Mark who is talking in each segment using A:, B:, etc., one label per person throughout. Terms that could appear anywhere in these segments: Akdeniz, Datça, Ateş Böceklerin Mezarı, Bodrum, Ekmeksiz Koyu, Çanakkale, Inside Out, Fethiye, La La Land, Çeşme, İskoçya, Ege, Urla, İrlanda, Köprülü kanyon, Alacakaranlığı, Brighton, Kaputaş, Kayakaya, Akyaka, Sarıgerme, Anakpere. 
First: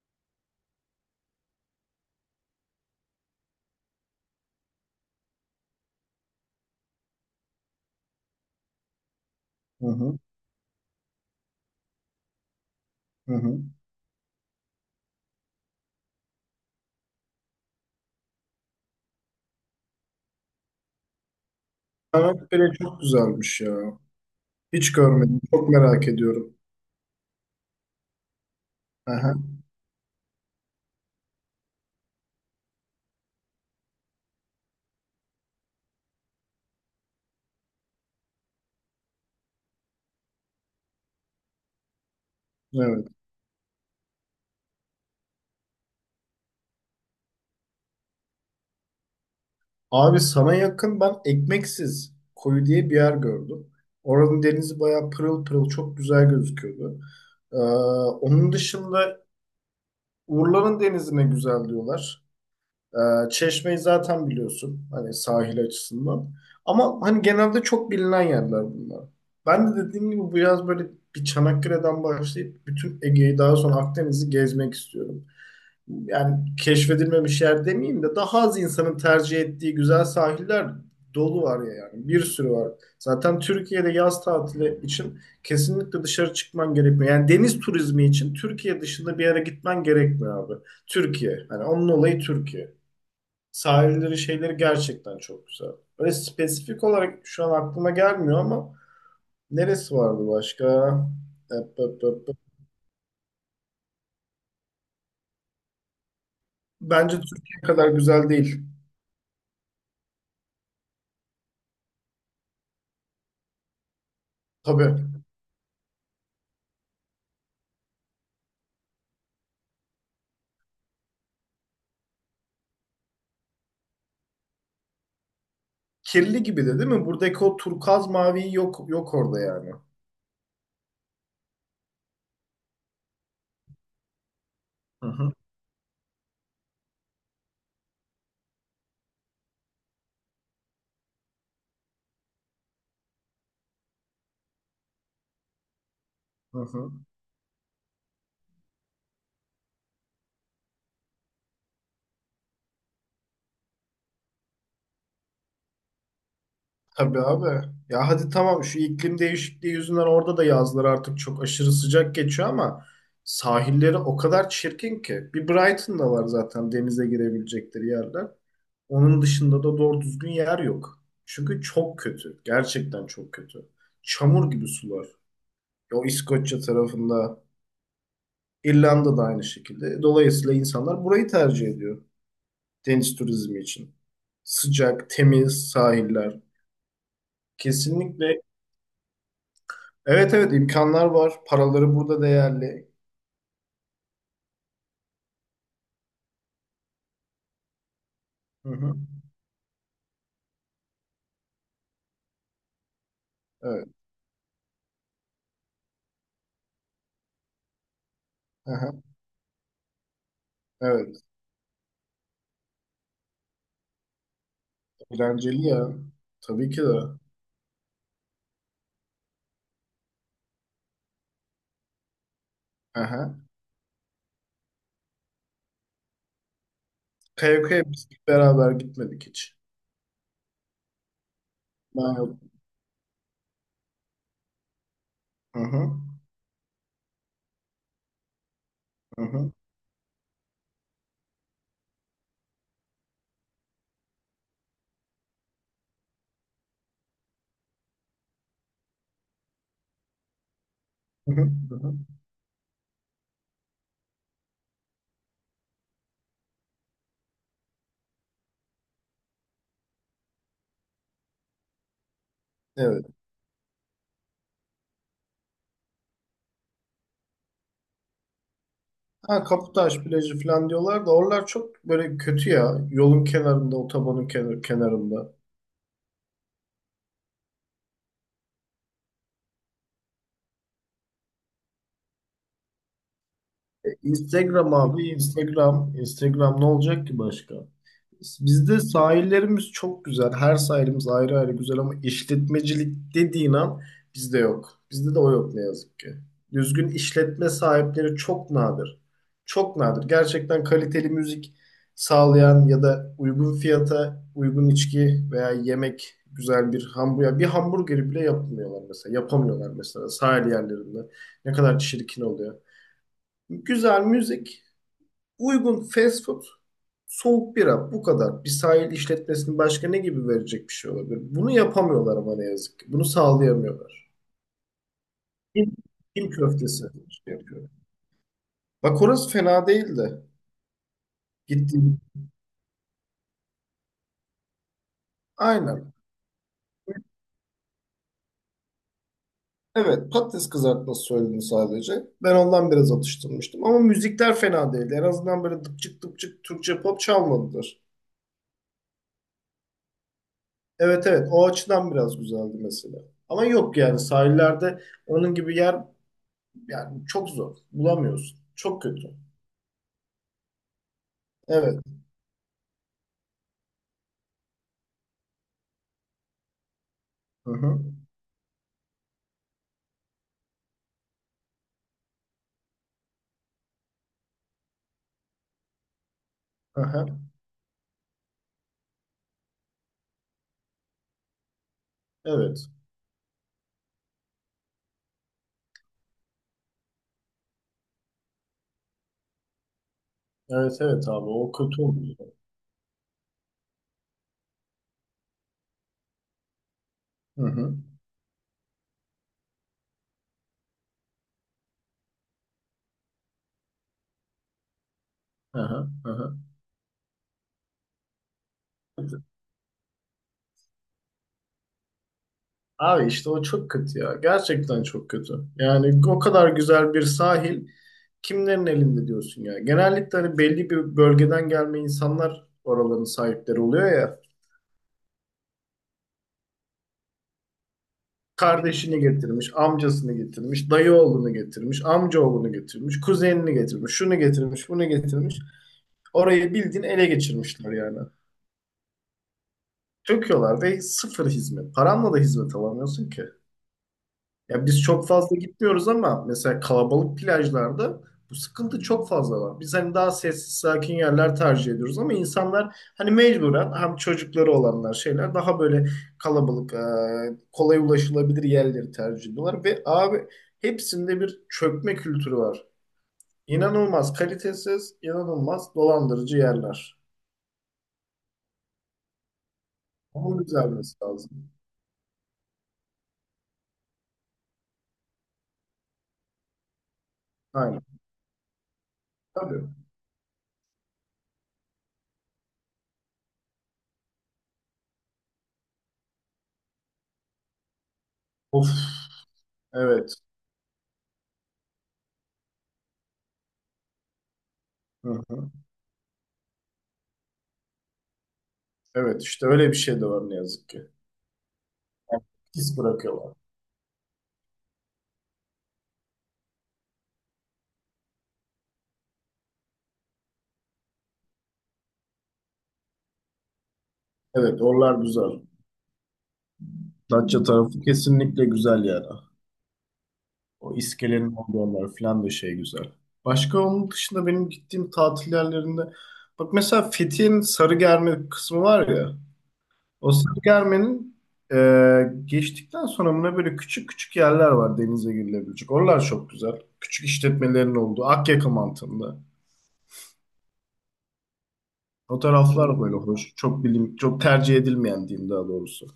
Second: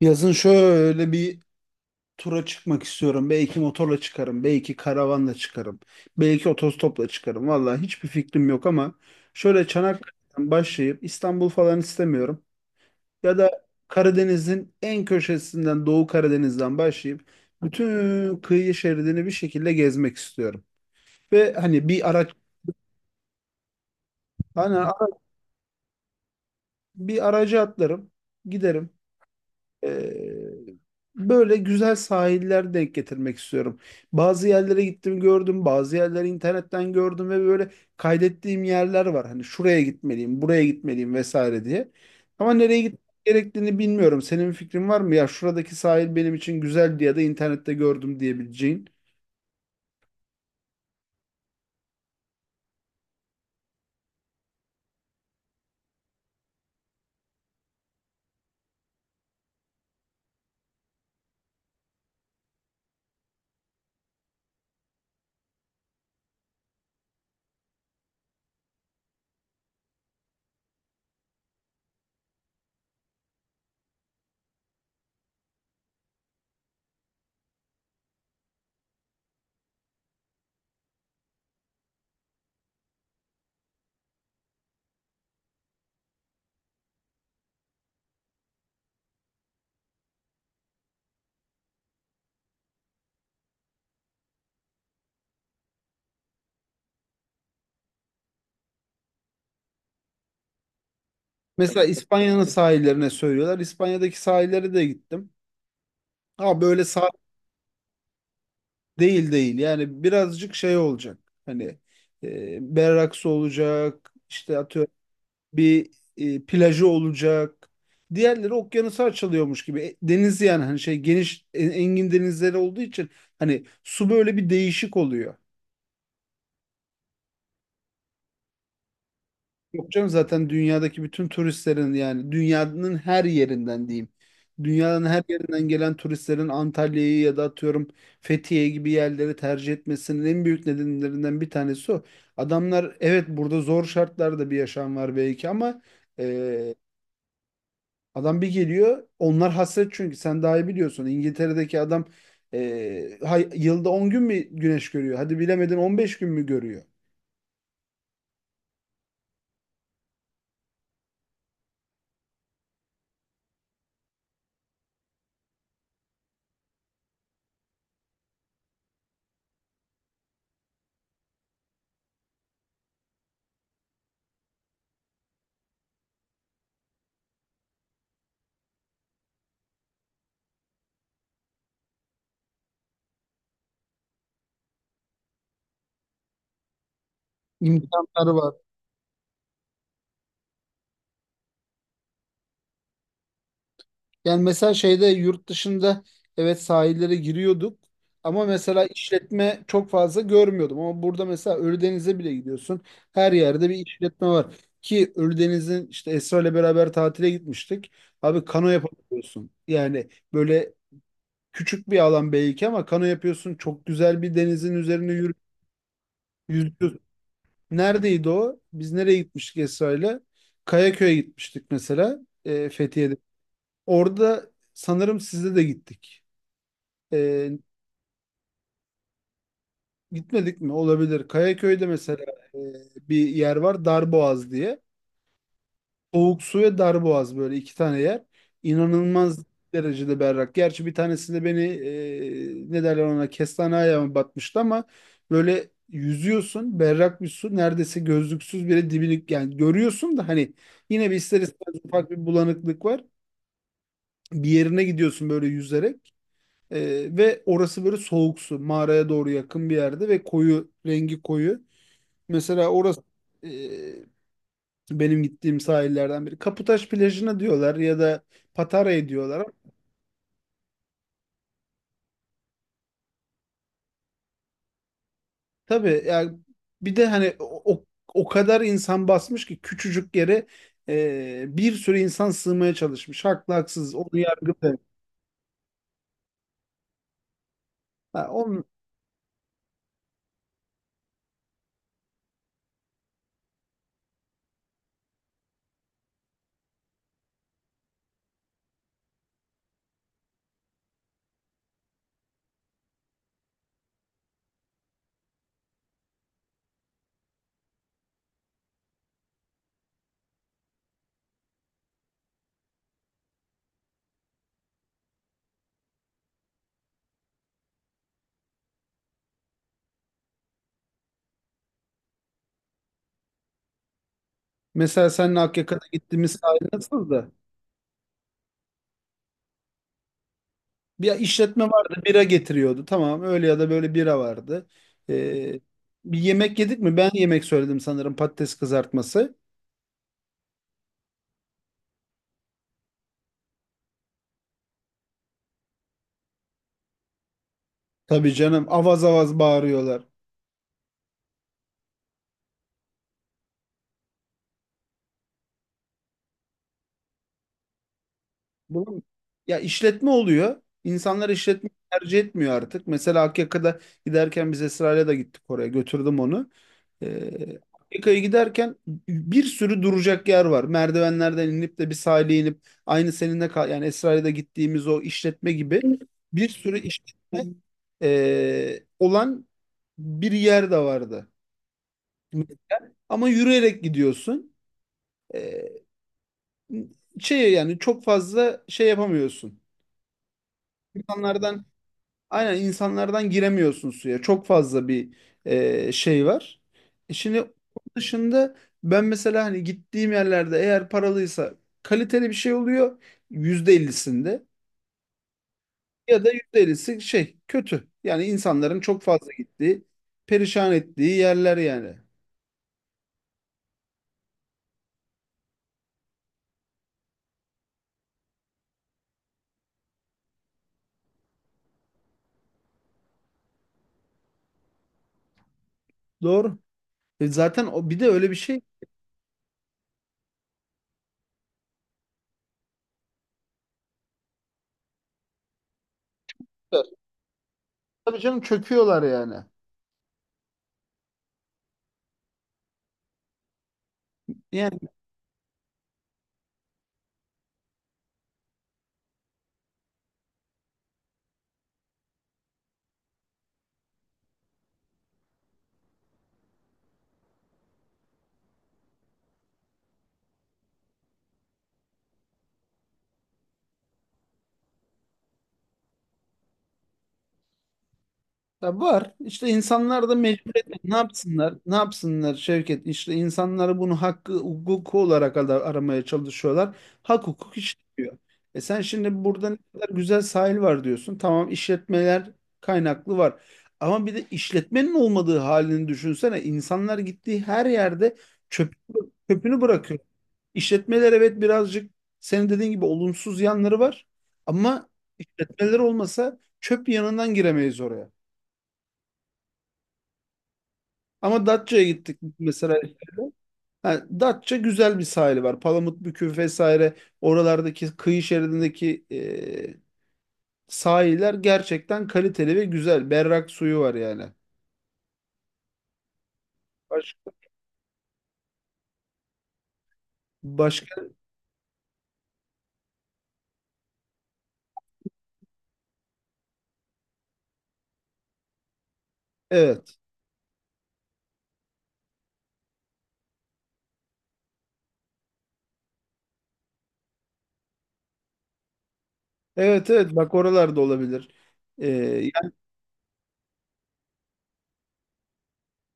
A: Yazın şöyle bir tura çıkmak istiyorum. Belki motorla çıkarım, belki karavanla çıkarım, belki otostopla çıkarım. Vallahi hiçbir fikrim yok ama şöyle
B: Hı hı,
A: Çanakkale'den başlayıp İstanbul falan istemiyorum.
B: hı
A: Ya da
B: hı.
A: Karadeniz'in en köşesinden Doğu Karadeniz'den başlayıp bütün kıyı şeridini bir şekilde gezmek istiyorum. Ve hani bir araç
B: Anakpere çok güzelmiş ya.
A: hani
B: Hiç görmedim. Çok merak ediyorum.
A: bir araca atlarım, giderim.
B: Aha,
A: Ee, Böyle güzel sahiller denk getirmek istiyorum. Bazı yerlere gittim gördüm, bazı yerleri internetten gördüm ve böyle kaydettiğim yerler var. Hani şuraya gitmeliyim, buraya gitmeliyim vesaire diye. Ama nereye gitmek
B: evet.
A: gerektiğini bilmiyorum. Senin bir fikrin var mı? Ya şuradaki sahil benim için güzeldi ya da internette gördüm diyebileceğin.
B: Abi sana yakın ben Ekmeksiz Koyu diye bir yer gördüm. Oranın denizi bayağı pırıl pırıl çok güzel gözüküyordu. Ee, Onun dışında Urla'nın denizi ne güzel diyorlar. Çeşme'yi zaten biliyorsun. Hani sahil açısından. Ama hani genelde çok bilinen yerler bunlar. Ben de dediğim gibi bu yaz böyle bir Çanakkale'den başlayıp bütün Ege'yi daha sonra Akdeniz'i gezmek istiyorum, yani keşfedilmemiş yer demeyeyim de daha az insanın tercih ettiği güzel sahiller dolu var ya yani. Bir sürü var. Zaten Türkiye'de yaz tatili için kesinlikle dışarı çıkman gerekmiyor. Yani deniz turizmi için Türkiye dışında bir yere gitmen gerekmiyor abi. Türkiye. Hani onun olayı Türkiye. Sahilleri şeyleri gerçekten çok güzel. Öyle spesifik olarak şu an aklıma gelmiyor ama neresi vardı başka? Hep,
A: Mesela
B: hep, hep, hep.
A: İspanya'nın sahillerine söylüyorlar. İspanya'daki sahillere de gittim. Ha böyle sahil
B: Bence Türkiye kadar güzel değil.
A: değil değil, yani birazcık şey olacak, hani berraksı olacak, işte atıyorum
B: Tabii.
A: bir plajı olacak, diğerleri okyanusa açılıyormuş gibi. Deniz yani, hani şey, geniş engin denizleri olduğu için hani su böyle bir değişik oluyor.
B: Kirli gibi de değil mi? Buradaki o turkuaz mavi yok yok orada yani.
A: Yok canım, zaten dünyadaki bütün turistlerin, yani dünyanın her yerinden diyeyim. Dünyanın
B: Hı
A: her
B: hı,
A: yerinden gelen turistlerin Antalya'yı ya da atıyorum Fethiye gibi yerleri tercih etmesinin en büyük nedenlerinden bir tanesi o. Adamlar, evet, burada zor şartlarda bir yaşam var belki ama
B: hı
A: e,
B: hı.
A: adam bir geliyor, onlar hasret. Çünkü sen daha iyi biliyorsun, İngiltere'deki adam yılda 10 gün mü güneş görüyor? Hadi bilemedin 15 gün mü görüyor?
B: Tabii abi. Ya hadi tamam şu iklim değişikliği yüzünden orada da yazlar artık çok aşırı sıcak geçiyor ama sahilleri o kadar çirkin ki. Bir Brighton'da var zaten denize girebilecekleri yerler. Onun dışında da doğru düzgün yer yok. Çünkü çok kötü. Gerçekten çok kötü. Çamur gibi sular. O İskoçya tarafında, İrlanda'da aynı şekilde. Dolayısıyla insanlar burayı tercih ediyor deniz turizmi için. Sıcak, temiz sahiller.
A: İmkanları
B: Kesinlikle.
A: var.
B: Evet evet, imkanlar var. Paraları burada değerli.
A: Yani mesela şeyde, yurt dışında, evet, sahillere giriyorduk ama
B: Hı
A: mesela
B: hı.
A: işletme çok fazla görmüyordum. Ama burada mesela Ölüdeniz'e bile gidiyorsun. Her yerde bir
B: Evet.
A: işletme var. Ki Ölüdeniz'in, işte Esra ile beraber tatile gitmiştik. Abi kano
B: Aha.
A: yapabiliyorsun. Yani böyle
B: Evet.
A: küçük bir alan belki ama kano yapıyorsun. Çok güzel bir denizin üzerine yürü
B: Eğlenceli ya. Tabii ki
A: yüzüyorsun.
B: de.
A: Neredeydi o? Biz nereye gitmiştik Esra ile? Kayaköy'e gitmiştik mesela. Fethiye'de.
B: Aha.
A: Orada sanırım sizle de gittik. E,
B: Kayakaya biz beraber gitmedik hiç.
A: Gitmedik mi? Olabilir. Kayaköy'de
B: Ben
A: mesela
B: yok.
A: e, bir yer var Darboğaz diye.
B: Hı hı.
A: Soğuk su ve Darboğaz, böyle iki tane yer.
B: Hı
A: İnanılmaz
B: hı.
A: derecede berrak. Gerçi bir tanesinde beni ne derler ona, kestane ayağıma batmıştı ama böyle yüzüyorsun berrak bir su, neredeyse gözlüksüz bile dibini yani görüyorsun, da hani yine bir
B: Hı
A: ister
B: hı. Hı
A: istemez
B: hı.
A: ufak bir bulanıklık var. Bir yerine gidiyorsun böyle yüzerek. Ve orası böyle soğuk su mağaraya doğru yakın bir yerde ve koyu, rengi koyu. Mesela orası
B: Evet.
A: e, benim gittiğim sahillerden biri. Kaputaş plajına diyorlar ya da Patara'ya diyorlar.
B: Ha,
A: Ama
B: Kaputaş plajı falan diyorlar da oralar çok böyle kötü ya. Yolun kenarında, otobanın kenarında.
A: tabii yani, bir de hani o o kadar insan basmış ki küçücük yere bir sürü insan sığmaya çalışmış. Haklı haksız onu
B: Instagram
A: yargılayamam.
B: abi Instagram. Instagram ne olacak ki başka?
A: Ha, onun,
B: Bizde sahillerimiz çok güzel. Her sahilimiz ayrı ayrı güzel ama işletmecilik dediğin an bizde yok. Bizde de o yok ne yazık ki. Düzgün işletme sahipleri çok nadir. Çok nadir. Gerçekten kaliteli müzik sağlayan ya da uygun fiyata uygun içki veya yemek güzel bir hamburger. Bir hamburgeri bile yapmıyorlar mesela. Yapamıyorlar mesela sahil yerlerinde. Ne kadar çirkin oluyor. Güzel müzik, uygun fast food, soğuk bira, bu kadar. Bir sahil işletmesinin başka ne gibi verecek bir şey olabilir? Bunu yapamıyorlar ama ne yazık ki. Bunu sağlayamıyorlar.
A: mesela seninle
B: Kim,
A: Akyaka'da
B: kim
A: gittiğimiz sahil
B: köftesi
A: nasıldı?
B: şey yapıyor. Bak orası fena değildi de.
A: Bir işletme
B: Gittiğim.
A: vardı, bira getiriyordu. Tamam, öyle ya da böyle bira vardı. E,
B: Aynen.
A: Bir yemek yedik mi? Ben yemek söyledim sanırım, patates kızartması.
B: Evet, patates kızartması söyledim sadece. Ben ondan biraz atıştırmıştım. Ama müzikler fena değildi. En azından böyle dıpçık dıpçık Türkçe pop çalmadılar.
A: Tabii canım, avaz avaz bağırıyorlar.
B: Evet evet, o açıdan biraz güzeldi mesela. Ama yok yani sahillerde onun gibi yer. Yani çok zor. Bulamıyorsun. Çok
A: Bunun,
B: kötü.
A: ya işletme oluyor. İnsanlar işletme
B: Evet.
A: tercih etmiyor artık. Mesela Akyaka'da giderken biz Esra'yla da gittik oraya. Götürdüm onu.
B: Hı hı.
A: Akyaka'ya giderken bir sürü duracak yer var. Merdivenlerden inip de bir sahile inip, aynı seninle kal yani Esra'yla da gittiğimiz o işletme gibi bir sürü
B: Hı hı.
A: işletme olan bir yer de vardı.
B: Evet.
A: Ama yürüyerek gidiyorsun. E, Şey yani, çok fazla şey yapamıyorsun.
B: Evet evet abi, o
A: İnsanlardan,
B: kötü oluyor.
A: aynen, insanlardan giremiyorsun suya. Çok fazla bir şey var. E şimdi
B: Hı
A: onun
B: hı.
A: dışında ben mesela hani gittiğim yerlerde, eğer paralıysa kaliteli bir şey oluyor %50'sinde,
B: Hı hı. Hı
A: ya da
B: hı.
A: %50'si şey kötü. Yani insanların çok fazla gittiği, perişan ettiği yerler yani.
B: Abi işte o çok kötü ya. Gerçekten çok kötü. Yani o kadar güzel bir sahil kimlerin elinde diyorsun ya. Genellikle hani belli bir bölgeden gelme insanlar oraların sahipleri oluyor ya.
A: Doğru. E zaten o bir de öyle bir şey.
B: Kardeşini getirmiş, amcasını getirmiş, dayı oğlunu getirmiş, amca oğlunu getirmiş, kuzenini getirmiş, şunu getirmiş, bunu getirmiş. Orayı bildiğin
A: Var,
B: ele geçirmişler yani.
A: tabii canım, çöküyorlar yani.
B: Döküyorlar ve sıfır hizmet. Paranla da hizmet alamıyorsun ki. Ya biz çok fazla gitmiyoruz ama mesela kalabalık plajlarda bu sıkıntı çok fazla var. Biz hani daha sessiz sakin yerler tercih ediyoruz ama insanlar hani mecburen hem çocukları olanlar şeyler daha böyle kalabalık kolay ulaşılabilir yerleri tercih ediyorlar ve abi hepsinde bir çökme kültürü var. İnanılmaz kalitesiz, inanılmaz dolandırıcı yerler.
A: Ya var. İşte insanlar da
B: Onun
A: mecburiyetten ne
B: düzelmesi lazım.
A: yapsınlar? Ne yapsınlar Şevket? İşte insanları, bunu, hakkı hukuku olarak aramaya çalışıyorlar. Hak hukuk
B: Aynen.
A: işlemiyor. E sen şimdi burada ne
B: Tabii.
A: kadar güzel sahil var diyorsun. Tamam, işletmeler kaynaklı var. Ama bir de işletmenin olmadığı halini düşünsene. İnsanlar gittiği her yerde
B: Of.
A: çöp, çöpünü bırakıyor.
B: Evet.
A: İşletmeler, evet, birazcık senin dediğin gibi olumsuz yanları var. Ama
B: Hı hı.
A: işletmeler olmasa çöp yanından giremeyiz oraya.
B: Evet işte öyle bir şey de var ne yazık ki.
A: Ama Datça'ya gittik
B: Yani.
A: mesela.
B: İz bırakıyorlar.
A: Ha, Datça, güzel bir sahili var. Palamutbükü vesaire, oralardaki kıyı şeridindeki sahiller gerçekten kaliteli ve güzel. Berrak suyu var yani.
B: Evet, oralar güzel.
A: Başka?
B: Datça tarafı kesinlikle güzel yani. O
A: Başka?
B: iskelenin olduğu yerler falan da şey güzel. Başka onun dışında benim gittiğim tatil yerlerinde bak mesela Fethiye'nin Sarıgerme kısmı var ya.
A: Evet.
B: O Sarıgerme'nin e, geçtikten sonra buna böyle küçük küçük yerler var denize girilebilecek. Oralar çok güzel. Küçük işletmelerin olduğu Akyaka mantığında.
A: Evet, evet, bak oralarda olabilir. E,
B: Fotoğraflar böyle hoş. Çok bilim, çok tercih edilmeyen diyeyim daha doğrusu.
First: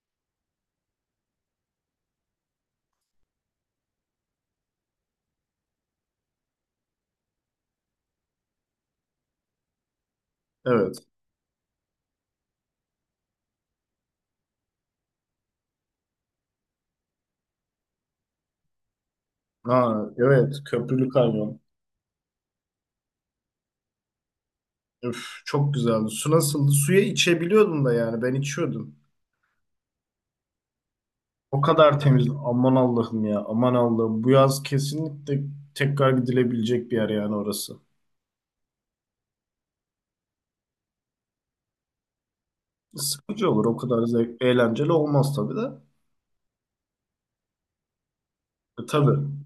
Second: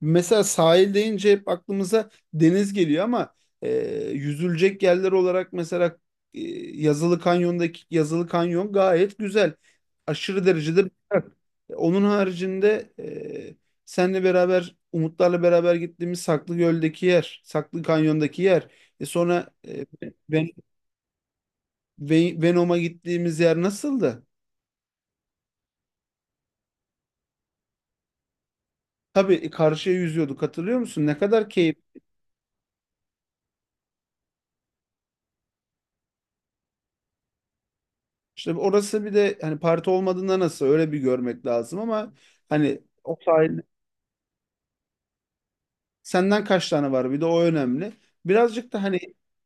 A: Mesela sahil deyince hep aklımıza deniz geliyor ama e, yüzülecek yerler olarak mesela e, Yazılı Kanyon'daki, Yazılı Kanyon gayet güzel. Aşırı derecede
B: Evet.
A: güzel. Onun haricinde senle beraber Umutlarla beraber gittiğimiz Saklıgöl'deki yer, Saklı Kanyon'daki yer. E sonra
B: Ha,
A: Ven-
B: evet. Köprülü kanyon.
A: Venom'a gittiğimiz yer nasıldı?
B: Üf, çok güzeldi. Su nasıldı? Suya içebiliyordum da yani. Ben içiyordum.
A: Tabii, karşıya yüzüyorduk hatırlıyor musun? Ne kadar
B: O
A: keyif.
B: kadar temiz. Aman Allah'ım ya. Aman Allah'ım. Bu yaz kesinlikle tekrar gidilebilecek bir yer yani orası.
A: İşte orası bir de hani parti olmadığında nasıl, öyle bir görmek lazım ama hani o
B: Sıkıcı
A: sahil
B: olur. O kadar zevk, eğlenceli olmaz tabii de.
A: senden kaç tane var, bir de o önemli. Birazcık da hani
B: Tabii.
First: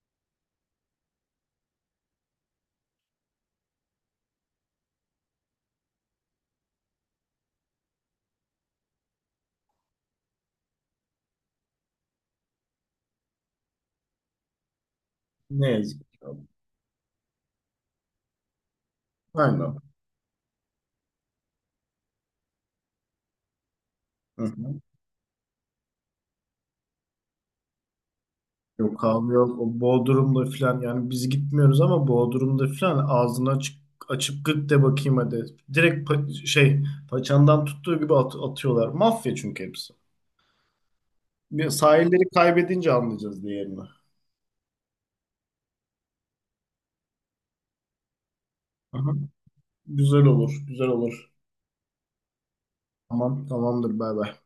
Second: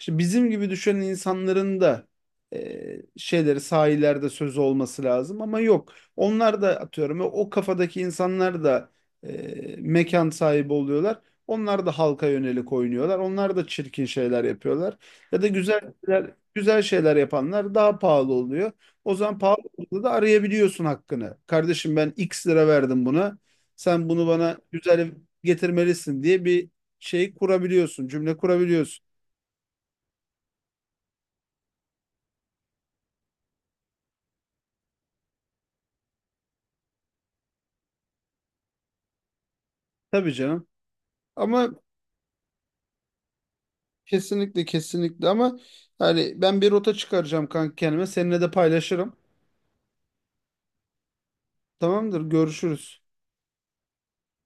A: işte bizim gibi düşünen insanların da şeyleri, sahillerde sözü olması lazım ama yok. Onlar da atıyorum o kafadaki insanlar da mekan sahibi oluyorlar. Onlar da halka yönelik oynuyorlar. Onlar da çirkin şeyler yapıyorlar. Ya da
B: Ne
A: güzel
B: yazık ki.
A: şeyler, güzel şeyler yapanlar daha pahalı oluyor. O zaman pahalı
B: Aynen.
A: olduğunda da arayabiliyorsun hakkını. Kardeşim, ben X lira verdim buna. Sen bunu
B: Hı
A: bana
B: hı.
A: güzel getirmelisin diye bir şey kurabiliyorsun, cümle kurabiliyorsun.
B: Yok abi yok. O Bodrum'da filan yani biz gitmiyoruz ama Bodrum'da filan ağzını açık açıp gık de bakayım hadi. Direkt paçandan tuttuğu gibi atıyorlar. Mafya çünkü hepsi.
A: Tabii canım. Ama
B: Bir sahilleri kaybedince anlayacağız diğerini.
A: kesinlikle, kesinlikle ama yani ben bir rota çıkaracağım kanka kendime. Seninle de
B: Aha.
A: paylaşırım.
B: Güzel olur, güzel olur.
A: Tamamdır, görüşürüz.
B: Tamam, tamamdır bay bay.